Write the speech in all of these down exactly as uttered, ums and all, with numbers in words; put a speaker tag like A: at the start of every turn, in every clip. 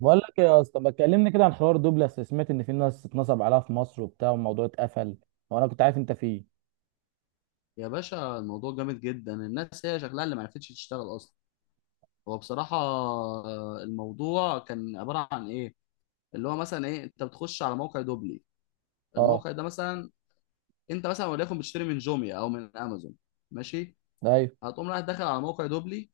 A: بقول لك إيه يا اسطى؟ ما تكلمني كده عن حوار دوبلاس، سمعت ان في ناس اتنصب عليها في مصر وبتاع والموضوع اتقفل. وانا كنت عارف انت فيه.
B: يا باشا، الموضوع جامد جدا. الناس هي شكلها اللي ما عرفتش تشتغل اصلا. هو بصراحه، آه، الموضوع كان عباره عن ايه، اللي هو مثلا ايه؟ انت بتخش على موقع دوبلي،
A: اه.
B: الموقع ده مثلا. انت مثلا وليكن بتشتري من جوميا او من امازون، ماشي.
A: ايوه.
B: هتقوم رايح داخل على موقع دوبلي.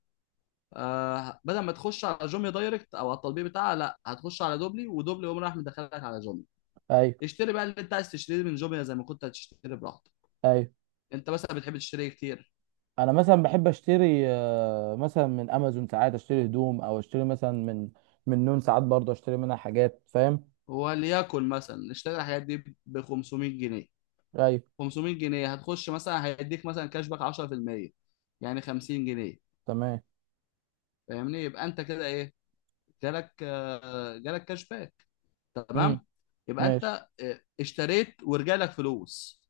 B: آه بدل ما تخش على جوميا دايركت او على التطبيق بتاعها، لا، هتخش على دوبلي، ودوبلي يقوم رايح مدخلك على جوميا.
A: ايوه.
B: اشتري بقى اللي انت عايز تشتريه من جوميا زي ما كنت هتشتري براحتك.
A: ايوه
B: انت مثلا بتحب تشتري إيه كتير؟
A: انا مثلا بحب اشتري، آه، مثلا من امازون ساعات اشتري هدوم، او اشتري مثلا من من نون، ساعات برضه اشتري منها حاجات، فاهم؟
B: وليكن مثلا اشتري الحاجات دي ب خمسمية جنيه.
A: ايوه.
B: خمسمية جنيه هتخش مثلا هيديك مثلا كاشباك عشرة في المية، يعني خمسين جنيه.
A: تمام.
B: فاهمني؟ يبقى انت كده ايه، جالك آه، جالك كاشباك.
A: امم.
B: تمام، يبقى
A: ماشي.
B: انت آه، اشتريت ورجع لك فلوس.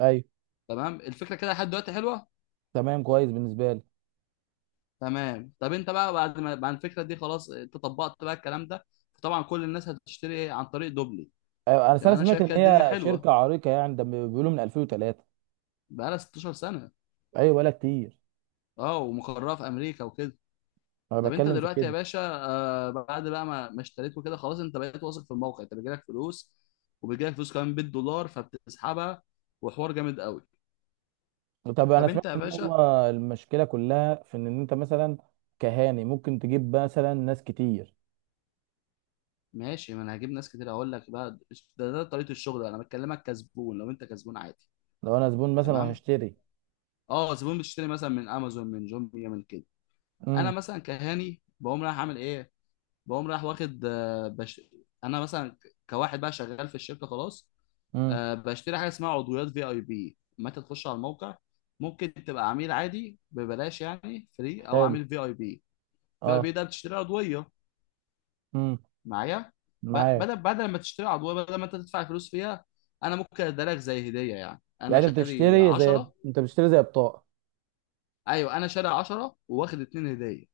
A: ايوه.
B: تمام، الفكره كده لحد دلوقتي حلوه.
A: تمام، كويس بالنسبه لي.
B: تمام. طب انت بقى بعد ما بعد الفكره دي، خلاص انت طبقت بقى الكلام ده، طبعا كل الناس هتشتري ايه عن طريق دوبلي.
A: ايوه انا أصل
B: يبقى
A: أنا
B: انا
A: سمعت
B: شايف
A: ان
B: كده الدنيا
A: هي شركه
B: حلوه،
A: عريقه يعني، ده بيقولوا من ألفين وثلاثة.
B: بقى لها 16 سنه.
A: ايوه ولا كتير.
B: اه، ومقرها في امريكا وكده.
A: انا
B: طب انت
A: بتكلم في
B: دلوقتي يا
A: كده.
B: باشا، آه بعد بقى ما ما اشتريت وكده، خلاص انت بقيت واثق في الموقع، انت بيجيلك فلوس، وبيجيلك فلوس كمان بالدولار، فبتسحبها، وحوار جامد قوي.
A: طب انا
B: طب انت
A: سمعت
B: يا
A: ان هو
B: باشا،
A: المشكله كلها في ان إن انت مثلا كهاني ممكن تجيب مثلا ناس كتير.
B: ماشي، ما انا هجيب ناس كتير اقول لك بقى. ده, ده طريقه الشغل بقى. انا بكلمك كزبون، لو انت كزبون عادي،
A: لو انا زبون مثلا
B: تمام.
A: وهشتري.
B: اه، زبون بتشتري مثلا من امازون، من جوميا، من كده. انا
A: امم.
B: مثلا كهاني بقوم رايح اعمل ايه؟ بقوم رايح واخد آه، بش... انا مثلا كواحد بقى شغال في الشركه خلاص.
A: امم.
B: آه، بشتري حاجه اسمها عضويات في اي بي. متى تخش على الموقع، ممكن تبقى عميل عادي ببلاش، يعني فري، او
A: حلو.
B: عميل في اي بي. في اي
A: اه.
B: بي ده بتشتري عضويه
A: امم.
B: معايا. ب-
A: معاك.
B: بدل بدل ما تشتري عضويه، بدل ما انت تدفع فلوس فيها، انا ممكن اديها لك زي هديه. يعني انا
A: يعني انت
B: شاري
A: بتشتري زي،
B: عشرة.
A: انت بتشتري زي بطاقه.
B: ايوه، انا شاري عشرة واخد اتنين هديه.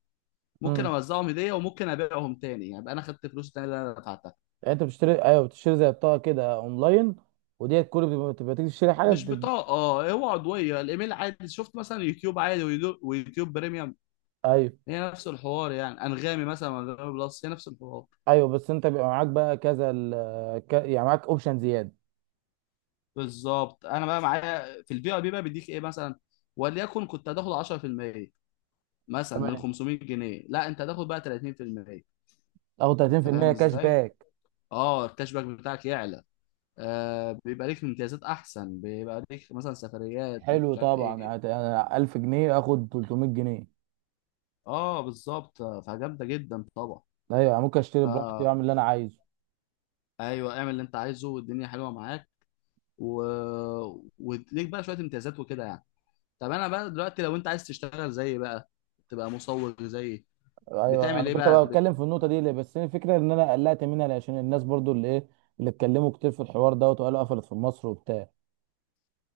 B: ممكن
A: امم.
B: اوزعهم هديه، وممكن ابيعهم تاني، يعني يبقى انا خدت فلوس تاني اللي انا دفعتها.
A: يعني انت بتشتري، ايوه بتشتري زي بطاقه كده اونلاين، وديت كل بتبقى بتبقى تيجي تشتري حاجه
B: مش
A: تد...
B: بطاقه. اه، هو عضويه الايميل. عادي شفت مثلا يوتيوب عادي، ويدو- ويوتيوب بريميوم.
A: ايوه.
B: هي نفس الحوار. يعني انغامي مثلا وانغامي بلس هي نفس الحوار.
A: ايوه بس انت بيبقى معاك بقى كذا ال... ك... يعني معاك اوبشن زياده.
B: بالظبط. انا بقى معايا في البي ار بي بقى بيديك ايه مثلا؟ وليكن كنت هتاخد عشرة في المية مثلا من
A: تمام.
B: خمسمية جنيه، لا، انت هتاخد بقى تلاتين في المية.
A: او
B: انت فاهم
A: تلاتين في المية، كاش
B: ازاي؟
A: باك.
B: اه، الكاش باك بتاعك يعلى. آه بيبقى ليك امتيازات احسن، بيبقى ليك مثلا سفريات، ليك
A: حلو
B: مش عارف
A: طبعا،
B: ايه.
A: هت- انا ألف جنيه اخد تلتمية جنيه.
B: اه، بالظبط، فجامده جدا طبعا.
A: ايوه ممكن اشتري
B: ف
A: براحتي واعمل اللي انا عايزه.
B: ايوه، اعمل اللي انت عايزه والدنيا حلوه معاك. و... وليك بقى شويه امتيازات وكده يعني. طب انا بقى دلوقتي لو انت عايز تشتغل زيي بقى، تبقى مصور زيي،
A: ايوه
B: بتعمل
A: انا
B: ايه
A: كنت
B: بقى
A: بقى
B: بت...
A: بتكلم في النقطه دي ليه، بس هي الفكره ان انا قلقت منها عشان الناس برضو اللي ايه، اللي اتكلموا كتير في الحوار دوت، وقالوا قفلت في مصر وبتاع.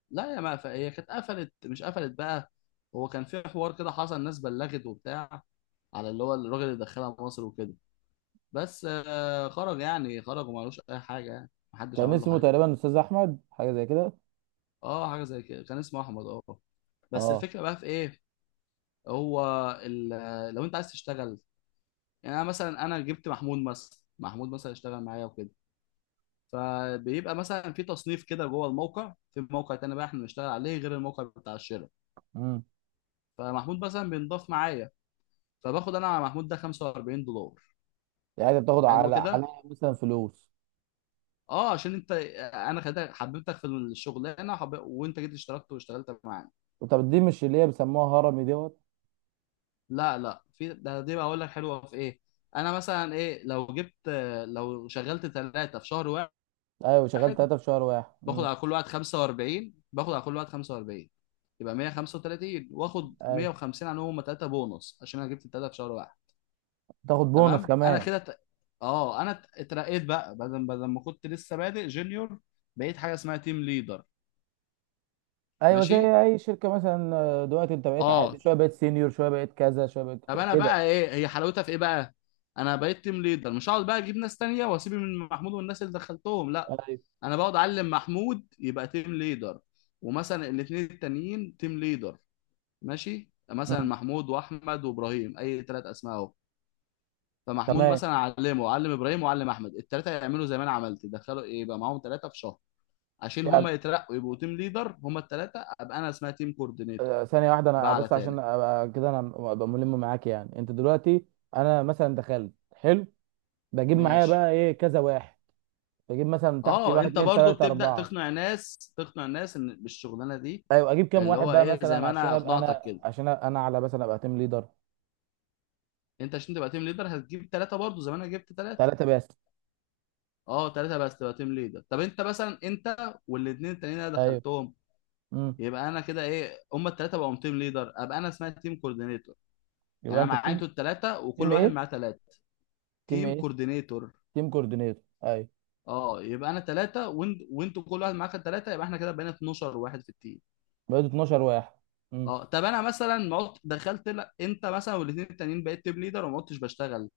B: لا، يا ما ف... هي كانت قفلت، مش قفلت بقى. هو كان في حوار كده حصل، الناس بلغت وبتاع، على اللي هو الراجل اللي دخلها مصر وكده. بس آه خرج، يعني خرج، وما لوش اي حاجه، يعني محدش
A: كان
B: عمل له
A: اسمه
B: حاجه.
A: تقريبا استاذ احمد، حاجه زي كده.
B: اه، حاجه زي كده، كان اسمه احمد. اه. بس
A: اه.
B: الفكره بقى في ايه؟ هو ال... لو انت عايز تشتغل، يعني انا مثلا، انا جبت محمود مثلا، محمود مثلا اشتغل معايا وكده، فبيبقى مثلا في تصنيف كده جوه الموقع، في موقع تاني بقى احنا بنشتغل عليه غير الموقع بتاع الشراء.
A: امم.
B: فمحمود مثلا بينضاف معايا، فباخد انا على محمود ده خمسة واربعين دولار.
A: يعني بتاخد
B: حلو
A: على على
B: كده،
A: مثلا فلوس؟
B: اه، عشان انت انا خدتك، حببتك في الشغلانه، وحب... وانت جيت اشتركت واشتغلت معانا.
A: طب دي مش اللي هي بيسموها هرمي دوت؟
B: لا، لا، في ده دي بقى اقول لك حلوه في ايه. انا مثلا ايه، لو جبت، لو شغلت ثلاثه في شهر
A: ايوه، شغال
B: واحد،
A: ثلاثه في شهر واحد.
B: باخد
A: امم.
B: على كل واحد خمسة واربعين، باخد على كل واحد خمسة واربعين، يبقى مية وخمسة وتلاتين، واخد
A: ايوه،
B: مية وخمسين عنهم هم ثلاثه، بونص عشان انا جبت الثلاثه في شهر واحد.
A: تاخد بونص
B: تمام. انا
A: كمان.
B: كده ت... اه، انا ات- اترقيت بقى، بدل بدل ما كنت لسه بادئ جونيور، بقيت حاجه اسمها تيم ليدر.
A: ايوه زي
B: ماشي.
A: اي شركه مثلا، آه، دلوقتي انت بقيت عادي
B: اه،
A: شويه، بقيت سينيور شويه، بقيت كذا شويه، بقيت
B: طب
A: كذا
B: انا
A: كده.
B: بقى ايه هي حلاوتها في ايه بقى؟ انا بقيت تيم ليدر، مش هقعد بقى اجيب ناس تانية واسيب من محمود والناس اللي دخلتهم، لا،
A: ايوه.
B: انا بقعد اعلم محمود يبقى تيم ليدر، ومثلا الاثنين التانيين تيم ليدر. ماشي، مثلا
A: امم.
B: محمود واحمد وابراهيم، اي ثلاث اسماء اهو. فمحمود
A: تمام.
B: مثلا علمه، علم ابراهيم وعلم احمد، الثلاثه يعملوا زي ما انا عملت، يدخلوا ايه، يبقى معاهم ثلاثه في شهر، عشان
A: يعني،
B: هم يترقوا يبقوا تيم ليدر، هم الثلاثه، ابقى انا اسمها تيم كوردينيتور.
A: آه، ثانيه واحده انا
B: بقى على
A: بس عشان
B: تاني.
A: ابقى كده، انا ابقى ملم معاك. يعني انت دلوقتي، انا مثلا دخلت، حلو، بجيب معايا
B: ماشي.
A: بقى ايه كذا واحد، بجيب مثلا تحتي
B: اه،
A: واحد
B: انت
A: اتنين
B: برضو
A: تلاته
B: بتبدا
A: اربعه.
B: تقنع ناس تقنع الناس ان بالشغلانه دي،
A: ايوه اجيب كام
B: اللي
A: واحد
B: هو
A: بقى
B: ايه، زي
A: مثلا
B: ما
A: عشان
B: انا
A: ابقى
B: اقنعتك
A: انا
B: كده،
A: عشان أبقى انا على مثلا، ابقى تيم ليدر؟
B: انت عشان تبقى تيم ليدر هتجيب ثلاثه برضو زي ما انا جبت ثلاثه.
A: ثلاثه بس؟
B: اه، ثلاثه بس تبقى تيم ليدر. طب انت مثلا انت والاثنين التانيين اللي انا
A: ايوه.
B: دخلتهم،
A: امم.
B: يبقى انا كده ايه، هما الثلاثه بقوا تيم ليدر، ابقى انا اسمها تيم كوردينيتور. يعني
A: يبقى
B: انا
A: انت
B: معايا
A: التيم،
B: انتوا الثلاثه، وكل
A: تيم
B: واحد
A: ايه؟
B: معاه ثلاثه.
A: تيم
B: تيم
A: ايه؟
B: كوردينيتور.
A: تيم كوردينيتور. ايوه،
B: اه، يبقى انا ثلاثه وانت وانتوا كل واحد معاك ثلاثه، يبقى احنا كده بقينا اتناشر واحد في التيم.
A: بقيت اتناشر واحد.
B: اه. طب انا مثلا ما قلت- دخلت، لا، انت مثلا والاثنين التانيين بقيت تيم ليدر وما كنتش بشتغل،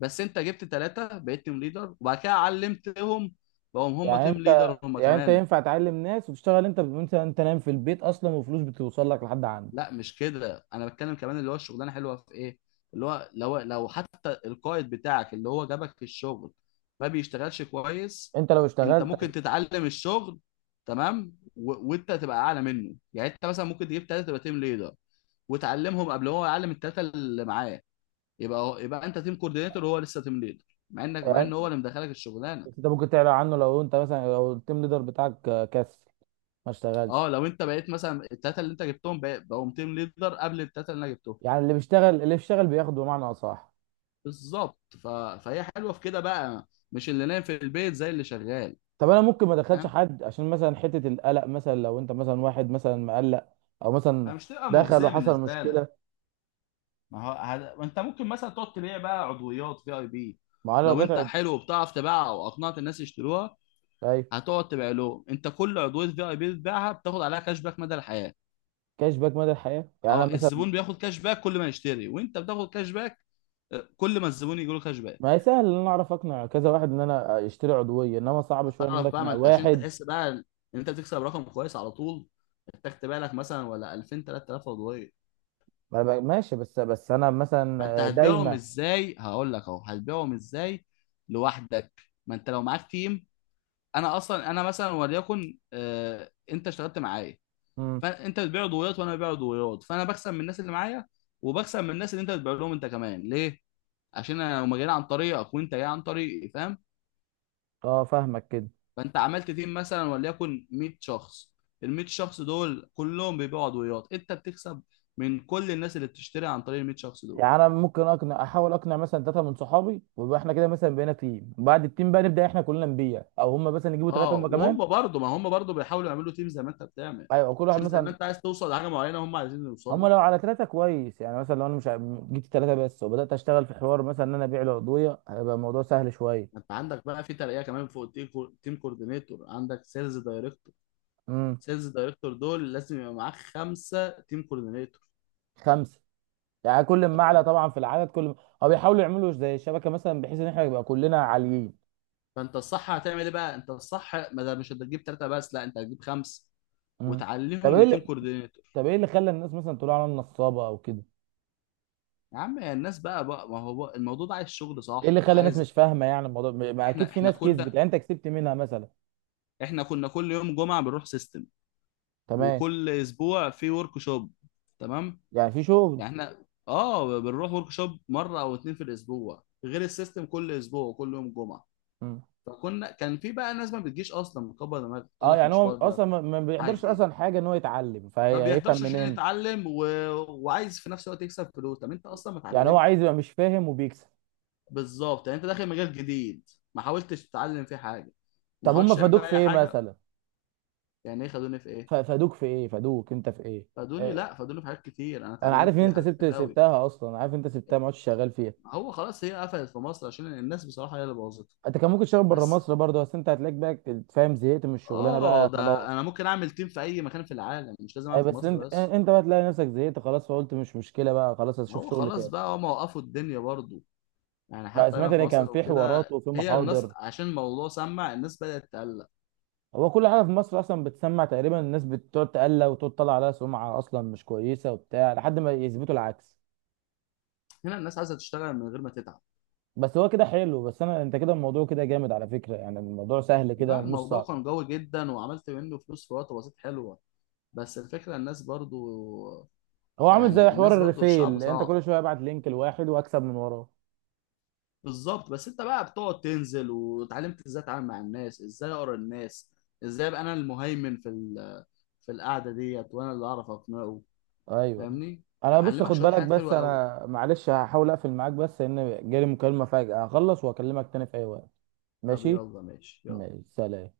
B: بس انت جبت ثلاثه بقيت تيم ليدر، وبعد كده علمتهم بقوا هم
A: يعني
B: تيم
A: انت
B: ليدر هم
A: يعني انت
B: كمان.
A: ينفع تعلم ناس وتشتغل انت، وانت انت نايم في البيت اصلا وفلوس بتوصل لك لحد عندك؟
B: لا، مش كده، انا بتكلم كمان اللي هو الشغلانه حلوه في ايه، اللي هو لو لو حتى القائد بتاعك اللي هو جابك في الشغل ما بيشتغلش كويس،
A: انت لو
B: انت
A: اشتغلت.
B: ممكن تتعلم الشغل، تمام. و... وانت تبقى اعلى منه، يعني انت مثلا ممكن تجيب ثلاثه تبقى تيم ليدر، وتعلمهم قبل هو يعلم الثلاثه اللي معاه. يبقى هو... يبقى انت تيم كوردينيتور وهو لسه تيم ليدر، مع انك مع ان هو
A: يعني
B: اللي مدخلك الشغلانه.
A: بس انت ممكن تعلى عنه لو انت مثلا، لو التيم ليدر بتاعك كسل ما
B: اه،
A: اشتغلش.
B: لو انت بقيت مثلا الثلاثه اللي انت جبتهم بق- بقوا تيم ليدر قبل الثلاثه اللي انا جبتهم،
A: يعني اللي بيشتغل، اللي بيشتغل بياخد بمعنى اصح.
B: بالظبط. ف... فهي حلوه في كده بقى، مش اللي نايم في البيت زي اللي شغال.
A: طب انا ممكن ما ادخلش
B: فاهم،
A: حد عشان مثلا حته القلق، مثلا لو انت مثلا واحد مثلا مقلق، او مثلا
B: فمش تبقى
A: دخل
B: مغزيه
A: وحصل
B: بالنسبه لك.
A: مشكله.
B: ما هو هد... انت ممكن مثلا تقعد تبيع بقى عضويات في اي بي،
A: ما انا لو
B: لو
A: بعت.
B: انت حلو وبتعرف تبيعها او اقنعت الناس يشتروها،
A: ايوه.
B: هتقعد تبيع لهم. انت كل عضويه في اي بي بتبيعها بتاخد عليها كاش باك مدى الحياه.
A: كاش باك مدى الحياه، يعني انا
B: اه،
A: مثلا.
B: الزبون بياخد كاش باك كل ما يشتري، وانت بتاخد كاش باك آه، كل ما الزبون يجي له كاش باك.
A: ما هي سهل ان انا اعرف اقنع كذا واحد ان انا يشتري عضويه، انما صعب شويه ان انا
B: هتعرف بقى، ما
A: اقنع
B: انت عشان
A: واحد.
B: تحس بقى ان انت بتكسب رقم كويس على طول، محتاج تبيع لك مثلا ولا الفين تلات تلاف عضويه.
A: ما بقى- ماشي، بس بس انا
B: ما انت
A: مثلا
B: هتبيعهم
A: دايما.
B: ازاي هقول لك اهو، هتبيعهم ازاي لوحدك؟ ما انت لو معاك تيم، انا اصلا، انا مثلا وليكن آه انت اشتغلت معايا،
A: امم.
B: فانت بتبيع عضويات وانا ببيع عضويات، فانا بكسب من الناس اللي معايا، وبكسب من الناس اللي انت بتبيع لهم انت كمان، ليه؟ عشان انا لو ما جينا عن طريقك وانت جاي عن طريقي، فاهم؟
A: اه فاهمك كده.
B: فانت عملت تيم مثلا وليكن ميت شخص، ال ميت شخص دول كلهم بيبيعوا عضويات، انت بتكسب من كل الناس اللي بتشتري عن طريق ال ميت شخص دول.
A: يعني انا ممكن اقنع، احاول اقنع مثلا ثلاثه من صحابي، ويبقى احنا كده مثلا بقينا تيم، بعد التيم بقى نبدا احنا كلنا نبيع، او هم مثلا يجيبوا ثلاثه
B: اه،
A: هم كمان.
B: وهم برضه ما هم برضه بيحاولوا يعملوا تيم زي ما انت بتعمل،
A: ايوه كل واحد
B: عشان زي ما
A: مثلا.
B: انت عايز توصل لحاجه معينه هم عايزين
A: هم
B: يوصلوا.
A: لو على ثلاثه كويس، يعني مثلا لو انا مش ع- جبت ثلاثه بس وبدات اشتغل في حوار مثلا ان انا ابيع العضويه، هيبقى الموضوع سهل
B: ما
A: شويه.
B: انت عندك بقى في ترقيه كمان فوق التيم كو- تيم كوردينيتور، عندك سيلز دايركتور.
A: امم.
B: سيلز دايركتور دول لازم يبقى معاك خمسه تيم كوردينيتور.
A: خمسه. يعني كل ما اعلى
B: اه،
A: طبعا في العدد كل ما، هو بيحاولوا يعملوا زي الشبكه مثلا، بحيث ان احنا يبقى كلنا عاليين.
B: فانت الصح هتعمل ايه بقى؟ انت الصح، ما ده مش هتجيب ثلاثه بس، لا، انت هتجيب خمسه
A: مم. طب
B: وتعلمهم
A: ايه
B: لتيم
A: اللي،
B: كوردينيتور.
A: طب ايه اللي خلى الناس مثلا تقول على نصابه او كده؟
B: يا عم، يا الناس بقى بقى ما هو بقى الموضوع ده عايز شغل
A: ايه اللي
B: صح،
A: خلى الناس مش
B: عايز،
A: فاهمه؟ يعني الموضوع ما ما اكيد
B: احنا
A: في
B: احنا
A: ناس كسبت،
B: كنا،
A: يعني انت كسبت منها مثلا.
B: احنا كنا كل يوم جمعه بنروح سيستم،
A: تمام،
B: وكل اسبوع في ورك شوب. تمام.
A: يعني في شغل.
B: يعني احنا اه بنروح ورك شوب مره او اتنين في الاسبوع، غير السيستم كل اسبوع وكل يوم جمعه.
A: مم.
B: فكنا كان في بقى ناس ما بتجيش اصلا، مكبر دماغك تقول
A: اه
B: لك
A: يعني
B: مش
A: هو
B: فاضيه،
A: اصلا ما ما بيقدرش
B: حاجه
A: اصلا حاجه، ان هو يتعلم
B: ما
A: فهيفهم
B: بيحضرش عشان
A: منين؟
B: يتعلم و... وعايز في نفس الوقت يكسب فلوس. طب انت اصلا ما
A: يعني هو
B: اتعلمت،
A: عايز يبقى مش فاهم وبيكسب.
B: بالظبط. يعني انت داخل مجال جديد، ما حاولتش تتعلم فيه حاجه، وما
A: طب هم
B: حاولتش تعمل
A: فادوك
B: فيه
A: في
B: اي
A: ايه
B: حاجه.
A: مثلا؟
B: يعني ايه خدوني في ايه؟
A: ف- فادوك في ايه، فادوك انت في ايه؟
B: خدوني؟
A: آه،
B: لا، خدوني في حاجات كتير، انا
A: انا عارف ان
B: اتعلمت
A: انت
B: حاجات
A: سبت
B: كتير قوي.
A: سبتها اصلا، عارف إن انت سبتها ما عادش شغال فيها.
B: هو خلاص، هي قفلت في مصر عشان الناس بصراحة هي اللي بوظتها.
A: انت كان ممكن تشتغل بره
B: بس
A: مصر برضه، بس انت هتلاقيك بقى فاهم، زهقت من الشغلانه
B: اه،
A: بقى
B: ده
A: خلاص.
B: انا ممكن اعمل تيم في اي مكان في العالم، مش لازم
A: اي
B: اعمل في
A: بس
B: مصر
A: انت،
B: بس.
A: انت بقى تلاقي نفسك زهقت خلاص، فقلت مش مشكله بقى، خلاص هشوف
B: هو
A: شغل
B: خلاص
A: تاني.
B: بقى، هم وقفوا الدنيا برضو، يعني
A: لا،
B: حتى
A: سمعت
B: هنا في
A: ان كان
B: مصر
A: في حوارات
B: وكده
A: وفي
B: هي الناس
A: محاضر.
B: عشان الموضوع، سمع الناس بدأت تقلق.
A: هو كل حاجه في مصر اصلا بتسمع تقريبا الناس بتقعد تقلق، وتقعد تطلع عليها سمعه اصلا مش كويسه وبتاع، لحد ما يثبتوا العكس.
B: هنا الناس عايزة تشتغل من غير ما تتعب.
A: بس هو كده حلو، بس انا انت كده الموضوع كده جامد على فكره، يعني الموضوع سهل كده
B: لا،
A: ومش
B: الموضوع
A: صعب.
B: كان قوي جدا وعملت منه فلوس في وقت بسيط حلوة، بس الفكرة الناس برضو،
A: هو عامل زي
B: يعني
A: حوار
B: الناس برضو، الشعب
A: الريفيل، انت
B: صعب.
A: كل شويه ابعت لينك لواحد واكسب من وراه.
B: بالظبط، بس انت بقى بتقعد تنزل واتعلمت ازاي اتعامل مع الناس، ازاي اقرا الناس، ازاي ابقى انا المهيمن في ال- في القعده ديت، وانا اللي اعرف اقنعه،
A: ايوه
B: فاهمني.
A: انا بص
B: علمك
A: خد
B: شويه
A: بالك،
B: حاجات
A: بس
B: حلوه قوي.
A: انا معلش هحاول اقفل معاك بس لان جالي مكالمة فجأة، هخلص واكلمك تاني في اي وقت.
B: طب
A: ماشي.
B: يلا، ماشي، يلا.
A: ماشي، سلام.